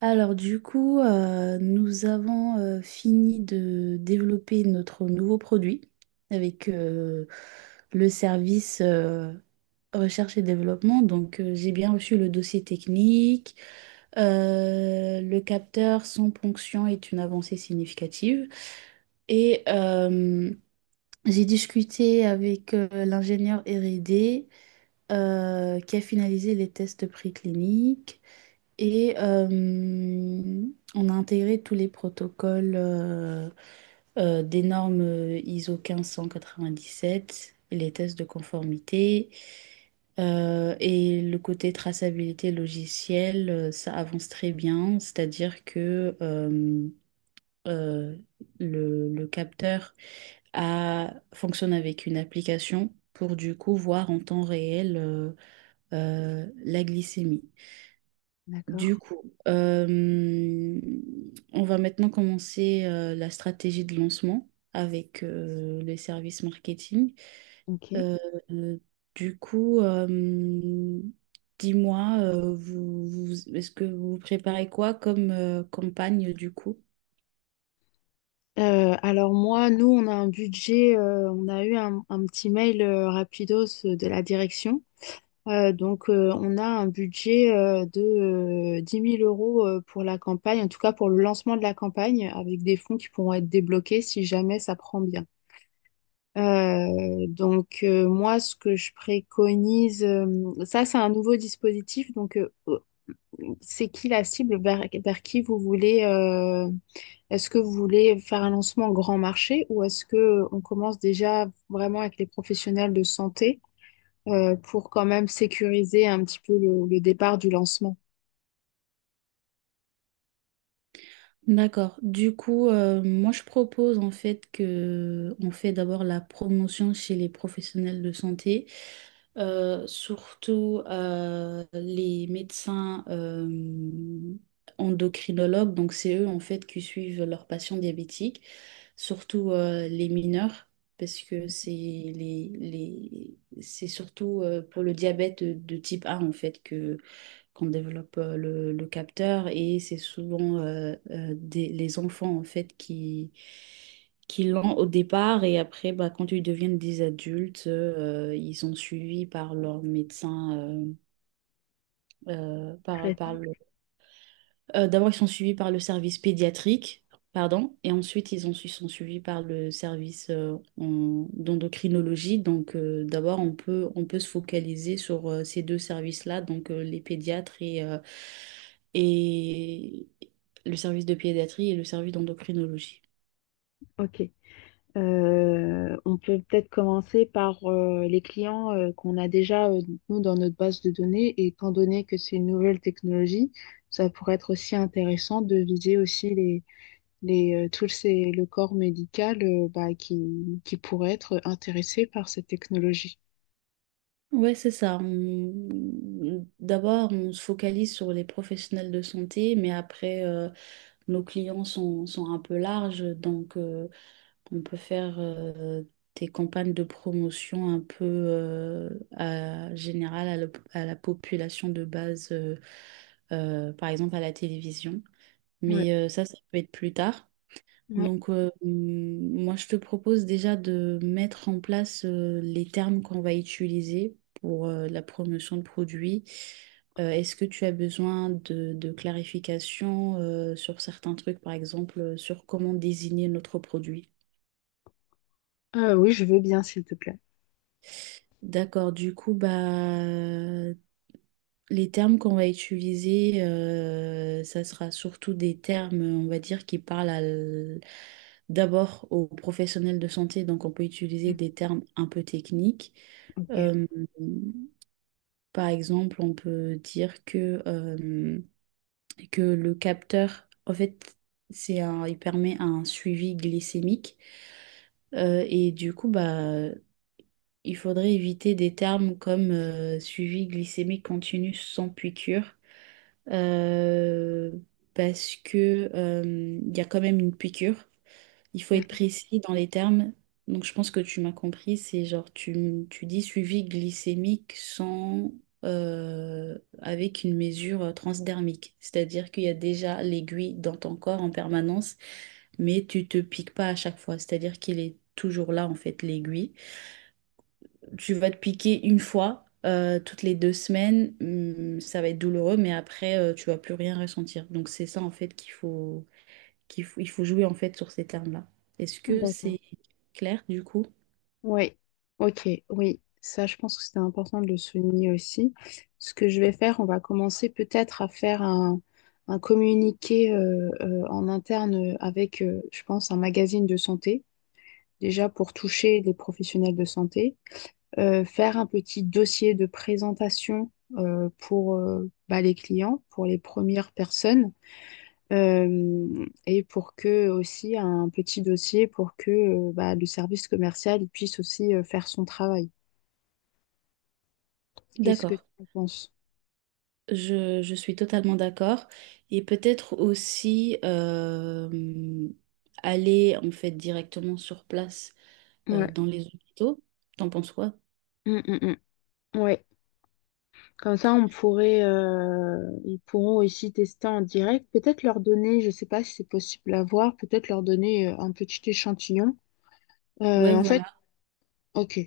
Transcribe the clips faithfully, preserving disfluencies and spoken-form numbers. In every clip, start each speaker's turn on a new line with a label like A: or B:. A: Alors du coup, euh, nous avons euh, fini de développer notre nouveau produit avec euh, le service euh, recherche et développement. Donc euh, j'ai bien reçu le dossier technique. Euh, le capteur sans ponction est une avancée significative. Et euh, j'ai discuté avec euh, l'ingénieur R et D euh, qui a finalisé les tests précliniques. Et euh, on a intégré tous les protocoles euh, euh, des normes euh, I S O mille cinq cent quatre-vingt-dix-sept et les tests de conformité. Euh, et le côté traçabilité logicielle, euh, ça avance très bien, c'est-à-dire que euh, euh, le, le capteur a- fonctionne avec une application pour du coup voir en temps réel euh, euh, la glycémie.
B: D'accord,
A: Du coup, euh, on va maintenant commencer euh, la stratégie de lancement avec euh, les services marketing.
B: ok.
A: Euh, euh, du coup, euh, Dis-moi, euh, vous, vous- est-ce que vous préparez quoi comme euh, campagne du coup?
B: Euh, alors moi, nous, on a un budget, euh, on a eu un, un petit mail euh, rapidos euh, de la direction. Euh, donc, euh, on a un budget euh, de euh, dix mille euros euh, pour la campagne, en tout cas pour le lancement de la campagne, avec des fonds qui pourront être débloqués si jamais ça prend bien. Euh, donc, euh, moi, ce que je préconise, euh, ça, c'est un nouveau dispositif. Donc, euh, c'est qui la cible vers, vers qui vous voulez... euh, Est-ce que vous voulez faire un lancement grand marché ou est-ce que euh, on commence déjà vraiment avec les professionnels de santé euh, pour quand même sécuriser un petit peu le, le départ du lancement?
A: D'accord. Du coup, euh, moi je propose en fait que on fait d'abord la promotion chez les professionnels de santé. Euh, surtout euh, les médecins euh, endocrinologues, donc c'est eux en fait qui suivent leurs patients diabétiques, surtout euh, les mineurs, parce que c'est les, les, c'est surtout euh, pour le diabète de, de type A en fait que qu'on développe euh, le, le capteur et c'est souvent euh, euh, des- les enfants en fait qui, qui l'ont au départ et après bah, quand ils deviennent des adultes euh, ils sont suivis par leur médecin euh, euh,
B: Très
A: par, par
B: bien.
A: le euh, d'abord, ils sont suivis par le service pédiatrique, pardon, et ensuite, ils ont, ils sont suivis par le service euh, en- d'endocrinologie. Donc, euh, d'abord, on peut, on peut se focaliser sur euh, ces deux services-là, donc euh, les pédiatres et, euh, et le service de pédiatrie et le service d'endocrinologie.
B: Ok. Euh, on peut peut-être commencer par euh, les clients euh, qu'on a déjà, euh, nous, dans notre base de données. Et étant donné que c'est une nouvelle technologie, ça pourrait être aussi intéressant de viser aussi les, les, euh, tout ces- le corps médical, euh, bah, qui, qui pourrait être intéressé par cette technologie.
A: Ouais, c'est ça. On- D'abord, on se focalise sur les professionnels de santé, mais après, euh, nos clients sont, sont un peu larges, donc euh, on peut faire euh, des campagnes de promotion un peu euh, à, générales à, la à la population de base, euh, euh, par exemple à la télévision.
B: Ouais,
A: Mais euh, ça, ça peut être plus tard.
B: ouais.
A: Donc, euh, hum, moi, je te propose déjà de mettre en place euh, les termes qu'on va utiliser pour euh, la promotion de produits. Euh, est-ce que tu as besoin de, de clarification euh, sur certains trucs, par exemple, euh, sur comment désigner notre produit?
B: Euh, oui, je veux bien, s'il te plaît.
A: D'accord, du coup, bah, les termes qu'on va utiliser, euh, ça sera surtout des termes, on va dire, qui parlent à l- d'abord aux professionnels de santé, donc on peut utiliser des termes un peu techniques.
B: Ok,
A: Euh, par exemple, on peut dire que, euh, que le capteur, en fait, c'est un, il permet un suivi glycémique. Euh, et du coup, bah, il faudrait éviter des termes comme euh, suivi glycémique continu sans piqûre, euh, parce que euh, il y a quand même une piqûre. Il faut être
B: d'accord.
A: précis dans les termes. Donc je pense que tu m'as compris, c'est genre tu, m- tu dis suivi glycémique sans euh, avec une mesure euh, transdermique, c'est-à-dire qu'il y a déjà l'aiguille dans ton corps en permanence, mais tu te piques pas à chaque fois, c'est-à-dire qu'il est toujours là en fait l'aiguille. Tu vas te piquer une fois, euh, toutes les deux semaines, hum, ça va être douloureux, mais après, euh, tu vas plus rien ressentir. Donc c'est ça en fait qu'il faut, qu'il faut, il faut jouer en fait sur ces termes-là. Est-ce que
B: D'accord.
A: c'est clair du coup?
B: Oui, ok, oui. Ça, je pense que c'était important de le souligner aussi. Ce que je vais faire, on va commencer peut-être à faire un, un communiqué euh, euh, en interne avec, euh, je pense, un magazine de santé, déjà pour toucher les professionnels de santé. Euh, faire un petit dossier de présentation euh, pour, euh, bah, les clients, pour les premières personnes. Euh, et pour que aussi un petit dossier pour que euh, bah, le service commercial il puisse aussi euh, faire son travail. Qu'est-ce que
A: D'accord,
B: tu en penses?
A: je, je suis totalement d'accord. Et peut-être aussi euh, aller en fait directement sur place euh,
B: Ouais.
A: dans les hôpitaux. T'en penses quoi?
B: Mm, mm, mm. Ouais. Comme ça, on pourrait, euh, ils pourront aussi tester en direct. Peut-être leur donner, je sais pas si c'est possible à voir, peut-être leur donner euh, un petit échantillon.
A: Ouais,
B: Euh, en fait,
A: voilà,
B: ok.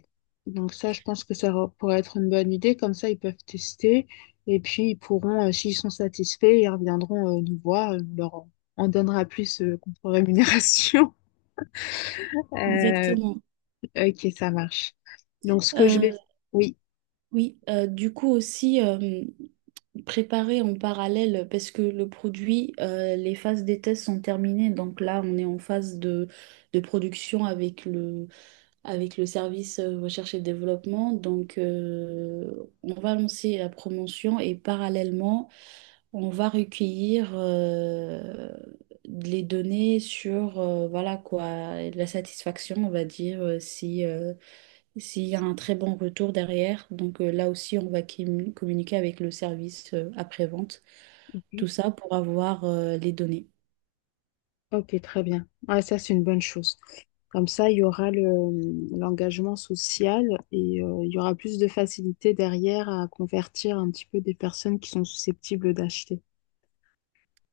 B: Donc ça, je pense que ça re- pourrait être une bonne idée. Comme ça, ils peuvent tester et puis ils pourront, euh, s'ils sont satisfaits, ils reviendront euh, nous voir. Euh, On leur en- on donnera plus euh, contre rémunération. Euh,
A: exactement.
B: ok, ça marche. Donc ce que je vais,
A: Euh,
B: Oui.
A: oui, euh, du coup aussi. Euh, préparer en parallèle parce que le produit, euh, les phases des tests sont terminées. Donc là, on est en phase de, de production avec le, avec le service euh, recherche et développement. Donc euh, on va lancer la promotion et parallèlement, on va recueillir euh, les données sur euh, voilà quoi, la satisfaction, on va dire, euh, si, euh, s'il y a un très bon retour derrière. Donc euh, là aussi, on va com- communiquer avec le service euh, après-vente. Tout ça pour avoir euh, les données.
B: Ok, très bien. Ouais, ça, c'est une bonne chose. Comme ça, il y aura le, l'engagement social et euh, il y aura plus de facilité derrière à convertir un petit peu des personnes qui sont susceptibles d'acheter.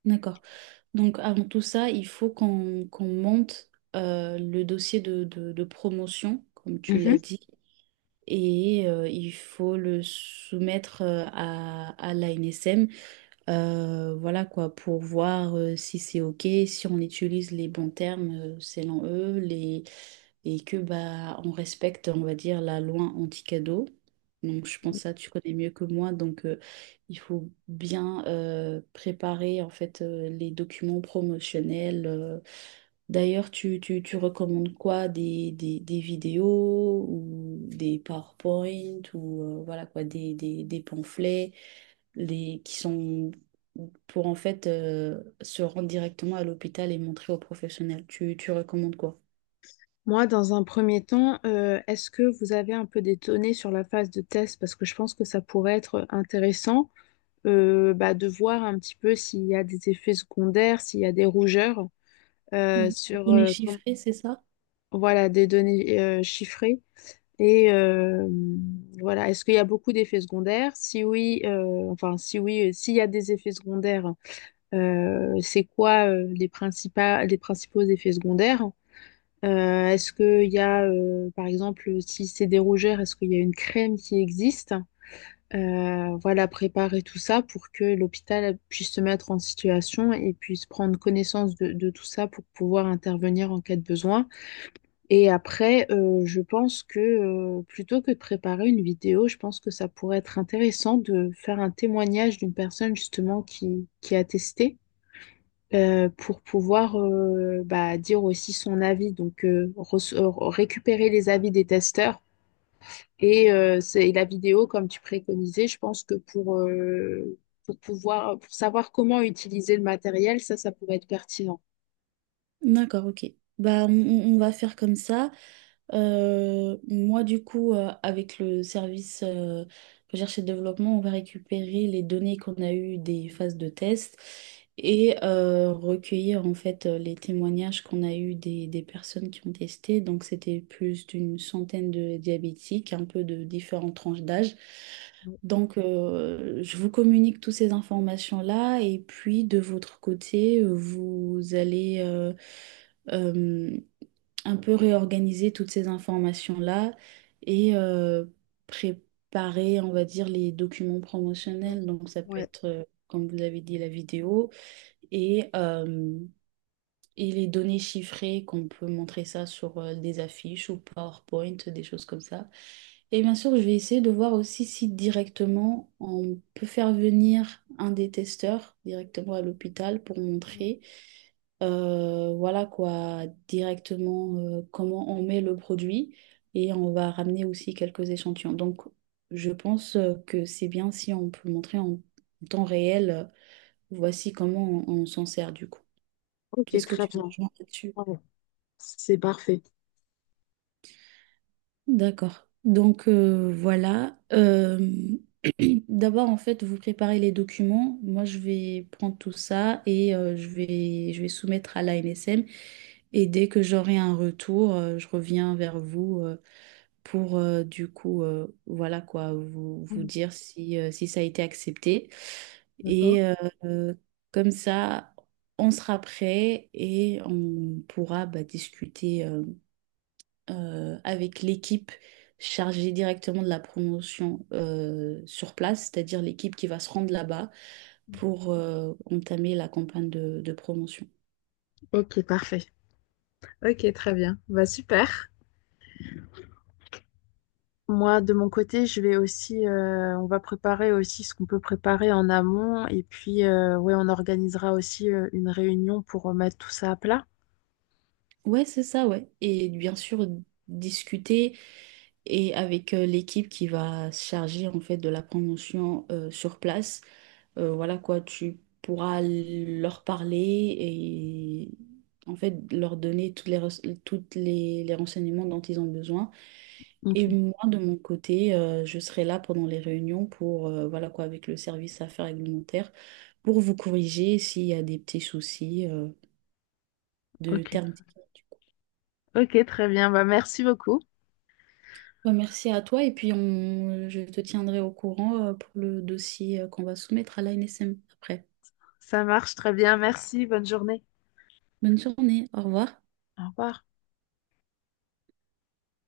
A: D'accord. Donc avant tout ça, il faut qu'on qu'on monte euh, le dossier de, de- de promotion, comme tu l'as
B: Mhm.
A: dit, et euh, il faut le soumettre euh, à, à l'A N S M. Euh, voilà quoi, pour voir euh, si c'est OK, si on utilise les bons termes euh, selon eux, les… et que bah on respecte, on va dire, la loi anti-cadeau. Donc je pense ça, tu connais mieux que moi, donc euh, il faut bien euh, préparer en fait euh, les documents promotionnels. euh, D'ailleurs, tu, tu, tu recommandes quoi? Des, des, des vidéos ou des PowerPoint ou euh, voilà quoi, des, des, des pamphlets les, qui sont pour en fait euh, se rendre directement à l'hôpital et montrer aux professionnels. Tu, tu recommandes quoi?
B: Moi, dans un premier temps, euh, est-ce que vous avez un peu des données sur la phase de test? Parce que je pense que ça pourrait être intéressant, euh, bah, de voir un petit peu s'il y a des effets secondaires, s'il y a des rougeurs euh,
A: Oui. Les
B: sur
A: données
B: euh, com-
A: chiffrées, c'est ça?
B: voilà, des données euh, chiffrées. Et euh, voilà, est-ce qu'il y a beaucoup d'effets secondaires? Si oui, euh, enfin si oui, euh, s'il y a des effets secondaires, euh, c'est quoi euh, les principaux, les principaux effets secondaires? Euh, est-ce qu'il y a, euh, par exemple, si c'est des rougeurs, est-ce qu'il y a une crème qui existe? Euh, voilà, préparer tout ça pour que l'hôpital puisse se mettre en situation et puisse prendre connaissance de, de tout ça pour pouvoir intervenir en cas de besoin. Et après, euh, je pense que euh, plutôt que de préparer une vidéo, je pense que ça pourrait être intéressant de faire un témoignage d'une personne justement qui, qui a testé euh, pour pouvoir, euh, bah, dire aussi son avis. Donc euh, reç- euh, récupérer les avis des testeurs et, euh, c'est, et la vidéo comme tu préconisais, je pense que pour, euh, pour pouvoir pour savoir comment utiliser le matériel, ça, ça pourrait être pertinent.
A: D'accord, ok. Bah, on, on- on va faire comme ça. Euh, moi, du coup, euh, avec le service euh, recherche et développement, on va récupérer les données qu'on a eues des phases de test et euh, recueillir en fait euh, les témoignages qu'on a eus des, des personnes qui ont testé. Donc, c'était plus d'une centaine de diabétiques, un peu de différentes tranches d'âge.
B: Ouais,
A: Donc, euh, je vous communique toutes ces informations-là et puis de votre côté, euh, vous allez euh, euh, un peu réorganiser toutes ces informations-là et euh, préparer, on va dire, les documents
B: super.
A: promotionnels. Donc, ça peut
B: Ouais,
A: être, euh, comme vous avez dit, la vidéo et euh, et les données chiffrées, qu'on peut montrer ça sur euh, des affiches ou PowerPoint, des choses comme ça. Et bien sûr, je vais essayer de voir aussi si directement on peut faire venir un des testeurs directement à l'hôpital pour
B: ouais.
A: montrer, euh, voilà quoi, directement euh, comment on met le produit et on va ramener aussi quelques échantillons. Donc, je pense euh, que c'est bien si on peut montrer en temps réel, euh, voici comment on, on s'en sert du coup.
B: Ok,
A: Est-ce que
B: très
A: tu me
B: bien.
A: rejoins là-dessus?
B: Ouais, c'est parfait.
A: D'accord. Donc euh, voilà. Euh, d'abord, en fait, vous préparez les documents. Moi, je vais prendre tout ça et euh, je vais, je vais soumettre à la l'A N S M. Et dès que j'aurai un retour, euh, je reviens vers vous euh, pour euh, du coup, euh, voilà quoi, vous, vous dire si, euh, si ça a été accepté.
B: D'accord.
A: Et euh, euh, Comme ça, on sera prêt et on pourra bah, discuter. Euh, euh, avec l'équipe chargée directement de la promotion euh, sur place, c'est-à-dire l'équipe qui va se rendre là-bas pour euh, entamer la campagne de, de promotion.
B: Ok, parfait. Ok, très bien. Bah, super. Moi, de mon côté, je vais aussi, euh, on va préparer aussi ce qu'on peut préparer en amont. Et puis, euh, ouais, on organisera aussi euh, une réunion pour remettre tout ça à plat.
A: Ouais, c'est ça, ouais. Et bien sûr, discuter et avec euh, l'équipe qui va se charger en fait de la promotion euh, sur place. Euh, voilà quoi, tu pourras leur parler et en fait leur donner toutes les, res- toutes les les renseignements dont ils ont besoin.
B: Ok,
A: Et moi, de mon côté, euh, je serai là pendant les réunions pour, euh, voilà quoi, avec le service affaires réglementaires, pour vous corriger s'il y a des petits soucis euh, de
B: ok,
A: termes techniques. du coup.
B: ok, très bien. Bah, merci beaucoup.
A: Bah, merci à toi et puis on, je te tiendrai au courant euh, pour le dossier euh, qu'on va soumettre à l'A N S M après.
B: Ça marche très bien. Merci. Bonne journée.
A: Bonne journée, au revoir.
B: Au revoir.